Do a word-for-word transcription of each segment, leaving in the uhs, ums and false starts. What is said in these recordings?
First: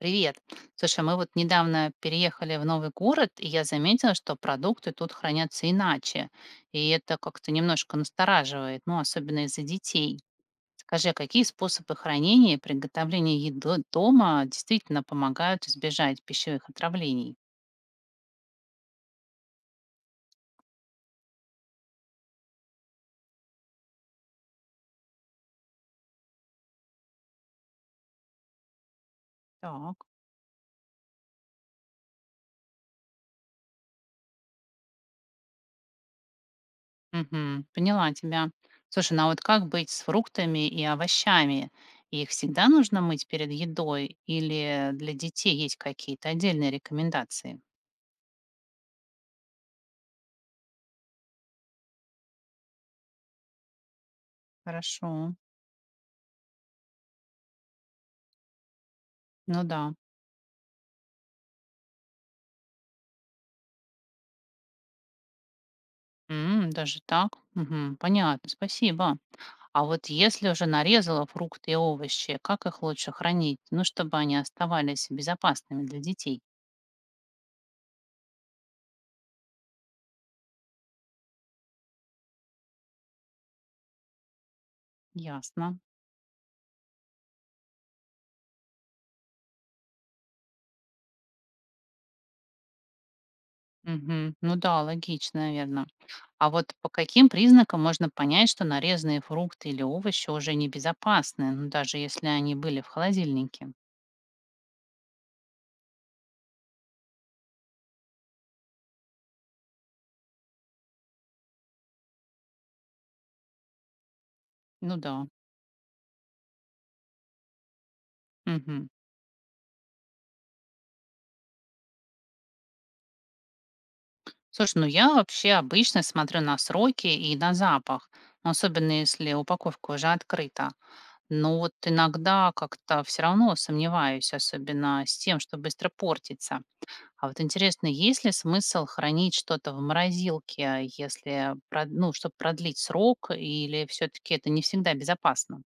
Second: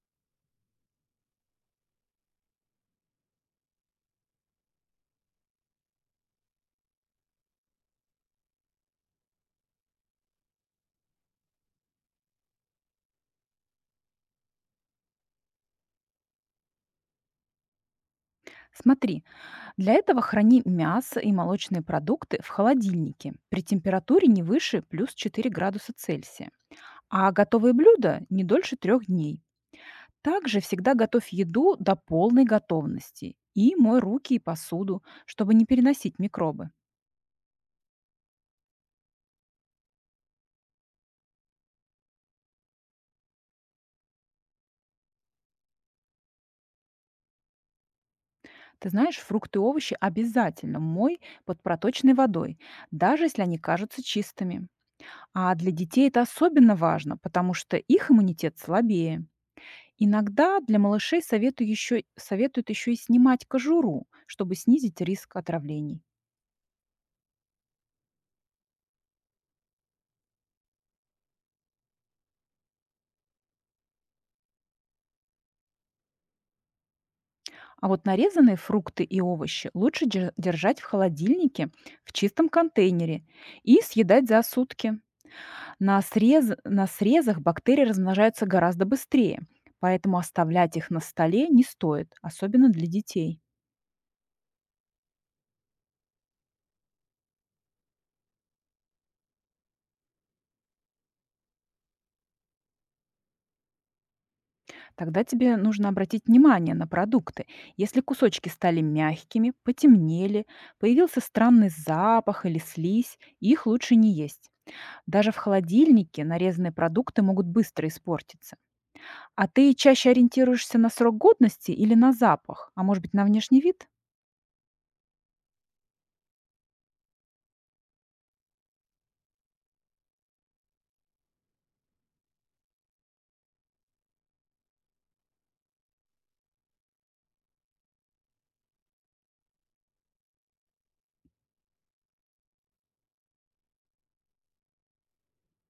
Привет. Слушай, мы вот недавно переехали в новый город, и я заметила, что продукты тут хранятся иначе. И это как-то немножко настораживает, ну, особенно из-за детей. Скажи, а какие способы хранения и приготовления еды дома действительно помогают избежать пищевых отравлений? Смотри, для этого храни мясо и молочные продукты в холодильнике при температуре не выше плюс четыре градуса Цельсия, а готовые блюда не дольше трех дней. Так. Также всегда готовь еду до полной готовности и мой руки и посуду, чтобы не переносить микробы. Мгм, поняла тебя. Слушай, ну а вот как быть с фруктами и овощами? Их всегда нужно мыть перед едой или для детей есть какие-то отдельные рекомендации? Ты знаешь, фрукты и овощи обязательно мой под проточной водой, даже если они кажутся чистыми. Хорошо. А для детей это особенно важно, потому что их иммунитет слабее. Ну да. Иногда для малышей советую еще, советуют еще и снимать кожуру, чтобы снизить риск отравлений. М, даже так? Мгм. Понятно, спасибо. А вот если уже нарезала фрукты и овощи, как их лучше хранить? Ну, чтобы они оставались безопасными для детей. А вот нарезанные фрукты и овощи лучше дер- держать в холодильнике в чистом контейнере и съедать за сутки. Ясно. На, срез- на срезах бактерии размножаются гораздо быстрее, поэтому оставлять их на столе не стоит, особенно для детей. Мгм. Ну да, логично, наверное. А вот по каким признакам можно понять, что нарезанные фрукты или овощи уже небезопасны, ну, даже если они были в холодильнике? Тогда тебе нужно обратить внимание на продукты. Если кусочки стали мягкими, потемнели, появился странный запах или слизь, их лучше не есть. Ну да. Даже в холодильнике нарезанные продукты могут быстро испортиться. Мгм. А ты чаще ориентируешься на срок годности или на запах, а может быть на внешний вид? Слушай, ну я вообще обычно смотрю на сроки и на запах, особенно если упаковка уже открыта. Но вот иногда как-то все равно сомневаюсь, особенно с тем, что быстро портится. А вот интересно, есть ли смысл хранить что-то в морозилке, если, прод- ну, чтобы продлить срок, или все-таки это не всегда безопасно?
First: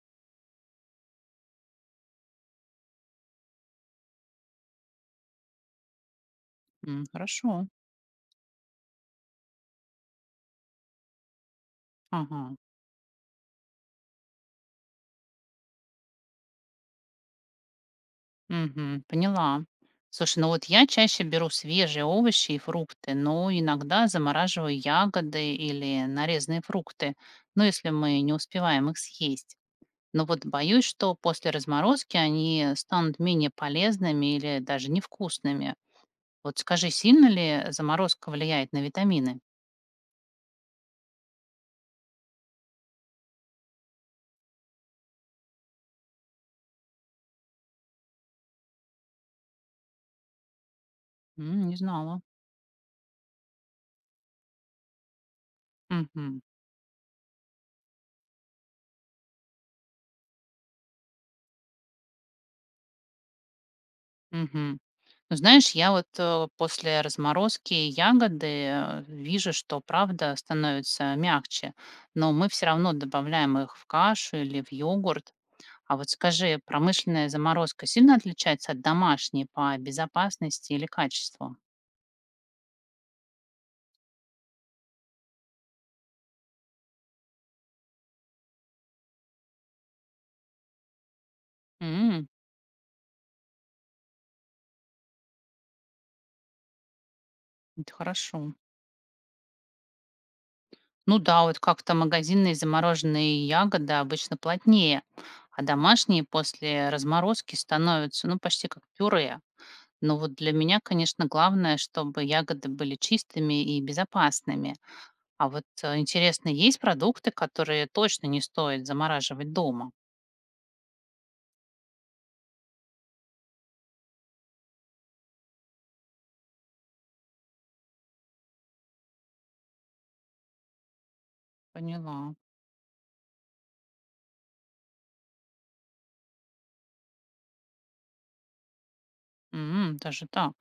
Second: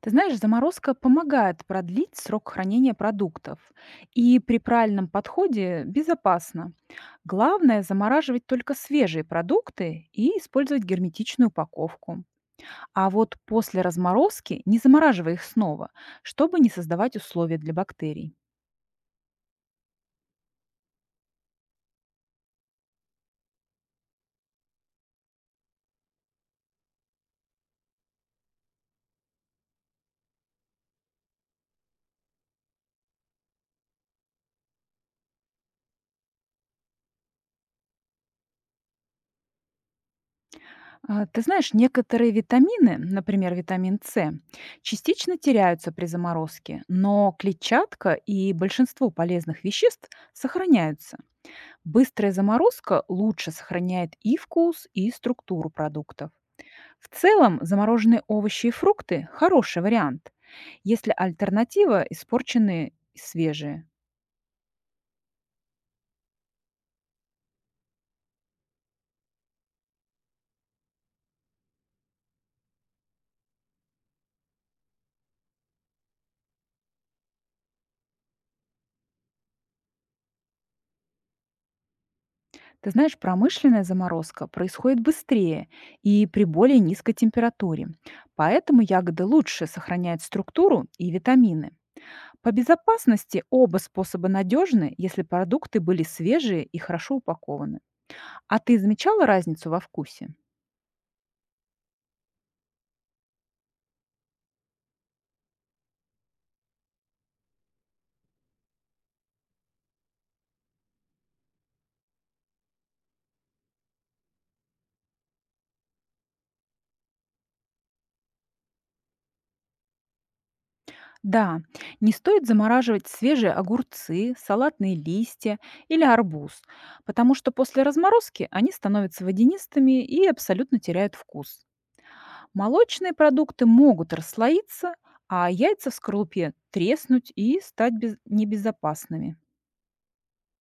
Ты знаешь, заморозка помогает продлить срок хранения продуктов. И при правильном подходе безопасно. М, хорошо. Главное замораживать только свежие продукты и использовать герметичную упаковку. Ага. А вот после разморозки не замораживай их снова, чтобы не создавать условия для бактерий. Мгм. Поняла. Слушай, ну вот я чаще беру свежие овощи и фрукты, но иногда замораживаю ягоды или нарезанные фрукты, ну, если мы не успеваем их съесть. Но вот боюсь, что после разморозки они станут менее полезными или даже невкусными. Вот скажи, сильно ли заморозка влияет на витамины? А, Ты знаешь, некоторые витамины, например, витамин С, частично теряются при заморозке, но клетчатка и большинство полезных веществ сохраняются. М, не знала. Быстрая заморозка лучше сохраняет и вкус, и структуру продуктов. Мгм. В целом, замороженные овощи и фрукты – хороший вариант, если альтернатива – испорченные и свежие. Мгм. Ну, знаешь, я вот э, после разморозки ягоды э, вижу, что правда становится мягче, но мы все равно добавляем их в кашу или в йогурт. А вот скажи, промышленная заморозка сильно отличается от домашней по безопасности или качеству? Ты знаешь, промышленная заморозка происходит быстрее и при более низкой температуре, поэтому ягоды лучше сохраняют структуру и витамины. М, По безопасности оба способа надежны, если продукты были свежие и хорошо упакованы. это хорошо. А ты замечала разницу во вкусе? Ну да, вот как-то магазинные замороженные ягоды обычно плотнее, а домашние после разморозки становятся, ну, почти как пюре. Но вот для меня, конечно, главное, чтобы ягоды были чистыми и безопасными. А вот э, интересно, есть продукты, которые точно не стоит замораживать дома? Да, не стоит замораживать свежие огурцы, салатные листья или арбуз, потому что после разморозки они становятся водянистыми и абсолютно теряют вкус. Поняла. Молочные продукты могут расслоиться, а яйца в скорлупе треснуть и стать без- небезопасными. М, даже так.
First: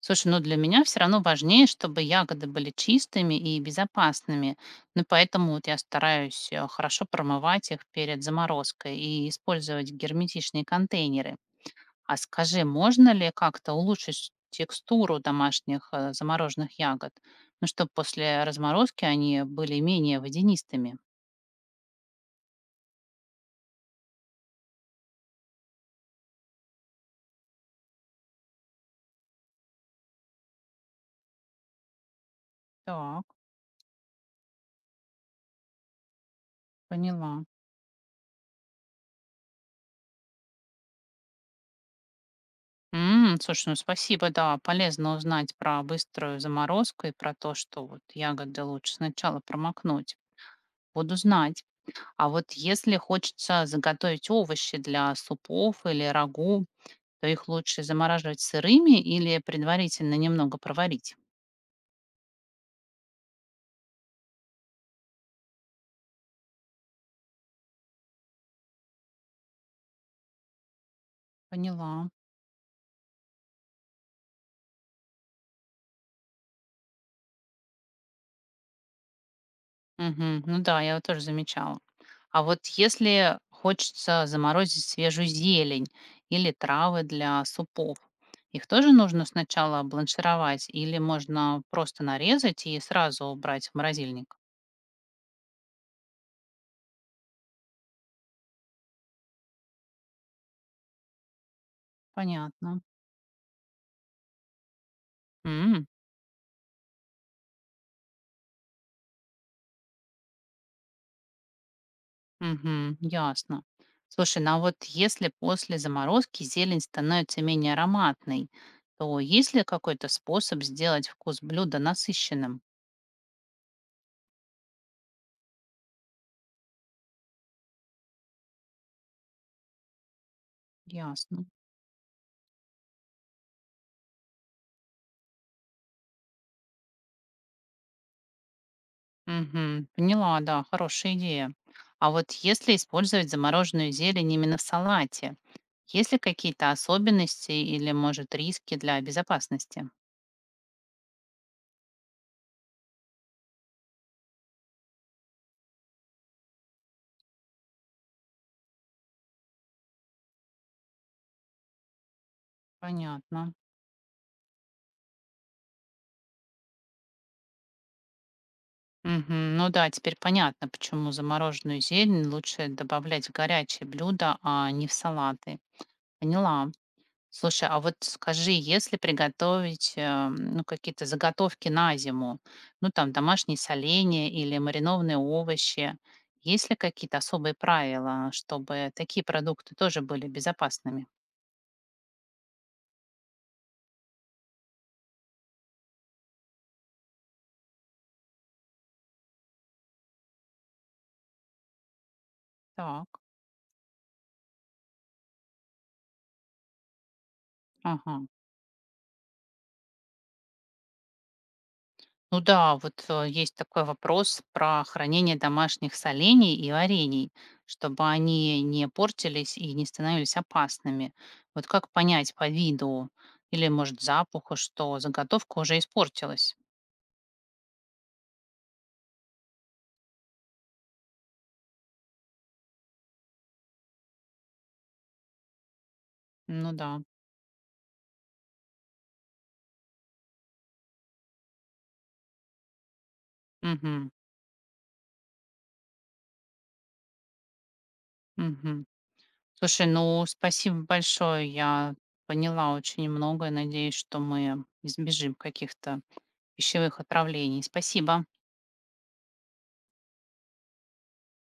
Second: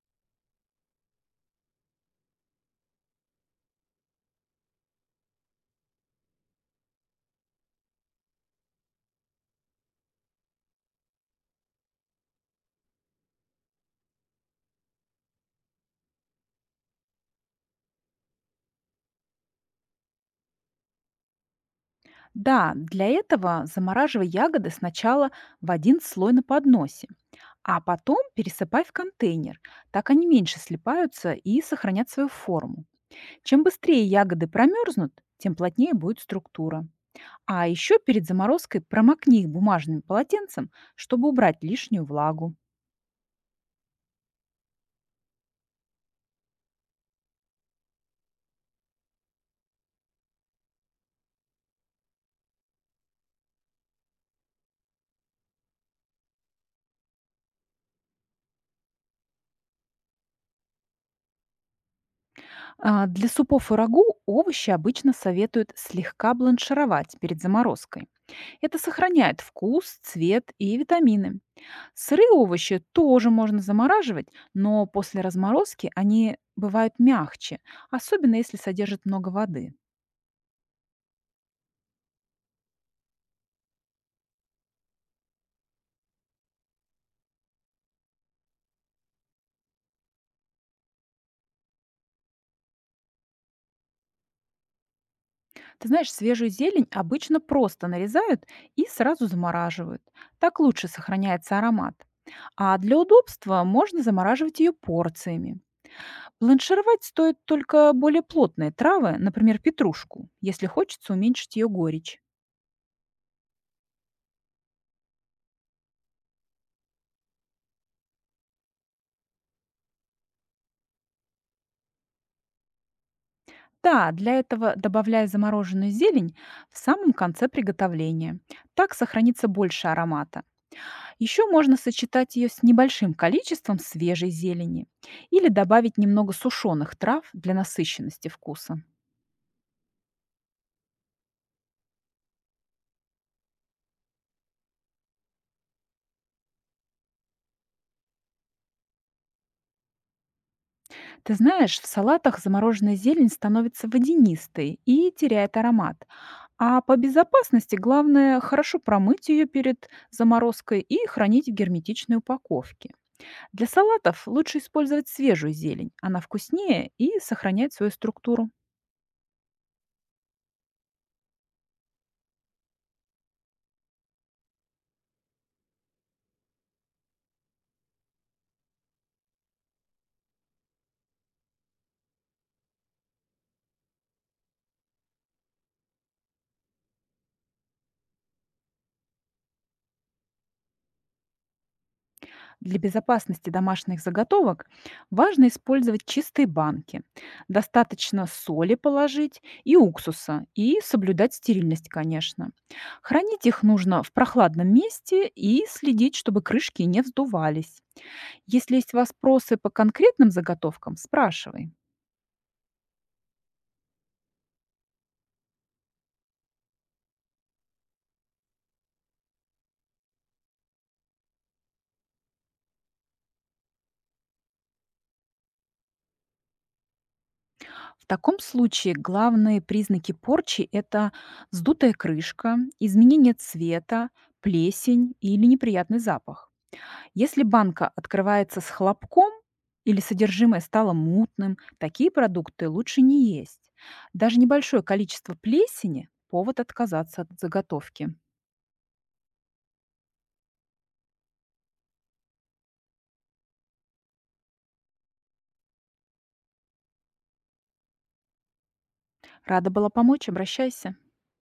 Слушай, ну для меня все равно важнее, чтобы ягоды были чистыми и безопасными. Ну поэтому вот я стараюсь э, хорошо промывать их перед заморозкой и использовать герметичные контейнеры. А скажи, можно ли как-то улучшить текстуру домашних э, замороженных ягод? Ну, чтобы после разморозки они были менее водянистыми. Да, для этого замораживай ягоды сначала в один слой на подносе, а потом пересыпай в контейнер. Так они меньше слипаются и сохранят свою форму. Так, Чем быстрее ягоды промерзнут, тем плотнее будет структура. поняла. А еще перед заморозкой промокни их бумажным полотенцем, чтобы убрать лишнюю влагу. М, слушай, ну спасибо, да, полезно узнать про быструю заморозку и про то, что вот ягоды лучше сначала промокнуть. Буду знать. А вот если хочется заготовить овощи для супов или рагу, то их лучше замораживать сырыми или предварительно немного проварить? А, Для супов и рагу овощи обычно советуют слегка бланшировать перед заморозкой. Это сохраняет вкус, цвет и витамины. Поняла. Сырые овощи тоже можно замораживать, но после разморозки они бывают мягче, особенно если содержат много воды. Мгм. Ну да, я вот тоже замечала. А вот если хочется заморозить свежую зелень или травы для супов, их тоже нужно сначала бланшировать или можно просто нарезать и сразу убрать в морозильник? Ты знаешь, свежую зелень обычно просто нарезают и сразу замораживают. Так лучше сохраняется аромат. А Понятно. для удобства можно замораживать ее порциями. М. Бланшировать стоит только более плотные травы, например, петрушку, если хочется уменьшить ее горечь. Мгм. Ясно. Слушай, ну а вот если после заморозки зелень становится менее ароматной, то есть ли какой-то способ сделать вкус блюда насыщенным? Да, для этого добавляй замороженную зелень в самом конце приготовления. Так сохранится больше аромата. Ясно. Еще можно сочетать ее с небольшим количеством свежей зелени или добавить немного сушеных трав для насыщенности вкуса. Мгм. Поняла, да, хорошая идея. А вот если использовать замороженную зелень именно в салате, есть ли какие-то особенности или, может, риски для безопасности? Ты знаешь, в салатах замороженная зелень становится водянистой и теряет аромат. А по безопасности главное хорошо промыть ее перед заморозкой и хранить в герметичной упаковке. Понятно. Для салатов лучше использовать свежую зелень, она вкуснее и сохраняет свою структуру. Мгм. Ну да, теперь понятно, почему замороженную зелень лучше добавлять в горячие блюда, а не в салаты. Поняла. Слушай, а вот скажи, если приготовить, э, ну, какие-то заготовки на зиму, ну, там, домашние соленья или маринованные овощи, есть ли какие-то особые правила, чтобы такие продукты тоже были безопасными? Для безопасности домашних заготовок важно использовать чистые банки. Достаточно соли положить и уксуса, и соблюдать стерильность, конечно. Так, Хранить их нужно в прохладном месте и следить, чтобы крышки не вздувались. ага. Если есть вопросы по конкретным заготовкам, спрашивай. Ну да, вот э, есть такой вопрос про хранение домашних солений и варений, чтобы они не портились и не становились опасными. Вот как понять по виду или, может, запаху, что заготовка уже испортилась? В таком случае главные признаки порчи – это вздутая крышка, изменение цвета, плесень или неприятный запах. Ну да. Если банка открывается с хлопком или содержимое стало мутным, такие продукты лучше не есть. Мгм. Даже небольшое количество плесени – повод отказаться от заготовки. Мгм. Слушай, ну спасибо большое. Я поняла очень многое. Надеюсь, что мы избежим каких-то пищевых отравлений. Спасибо. Рада была помочь, обращайся.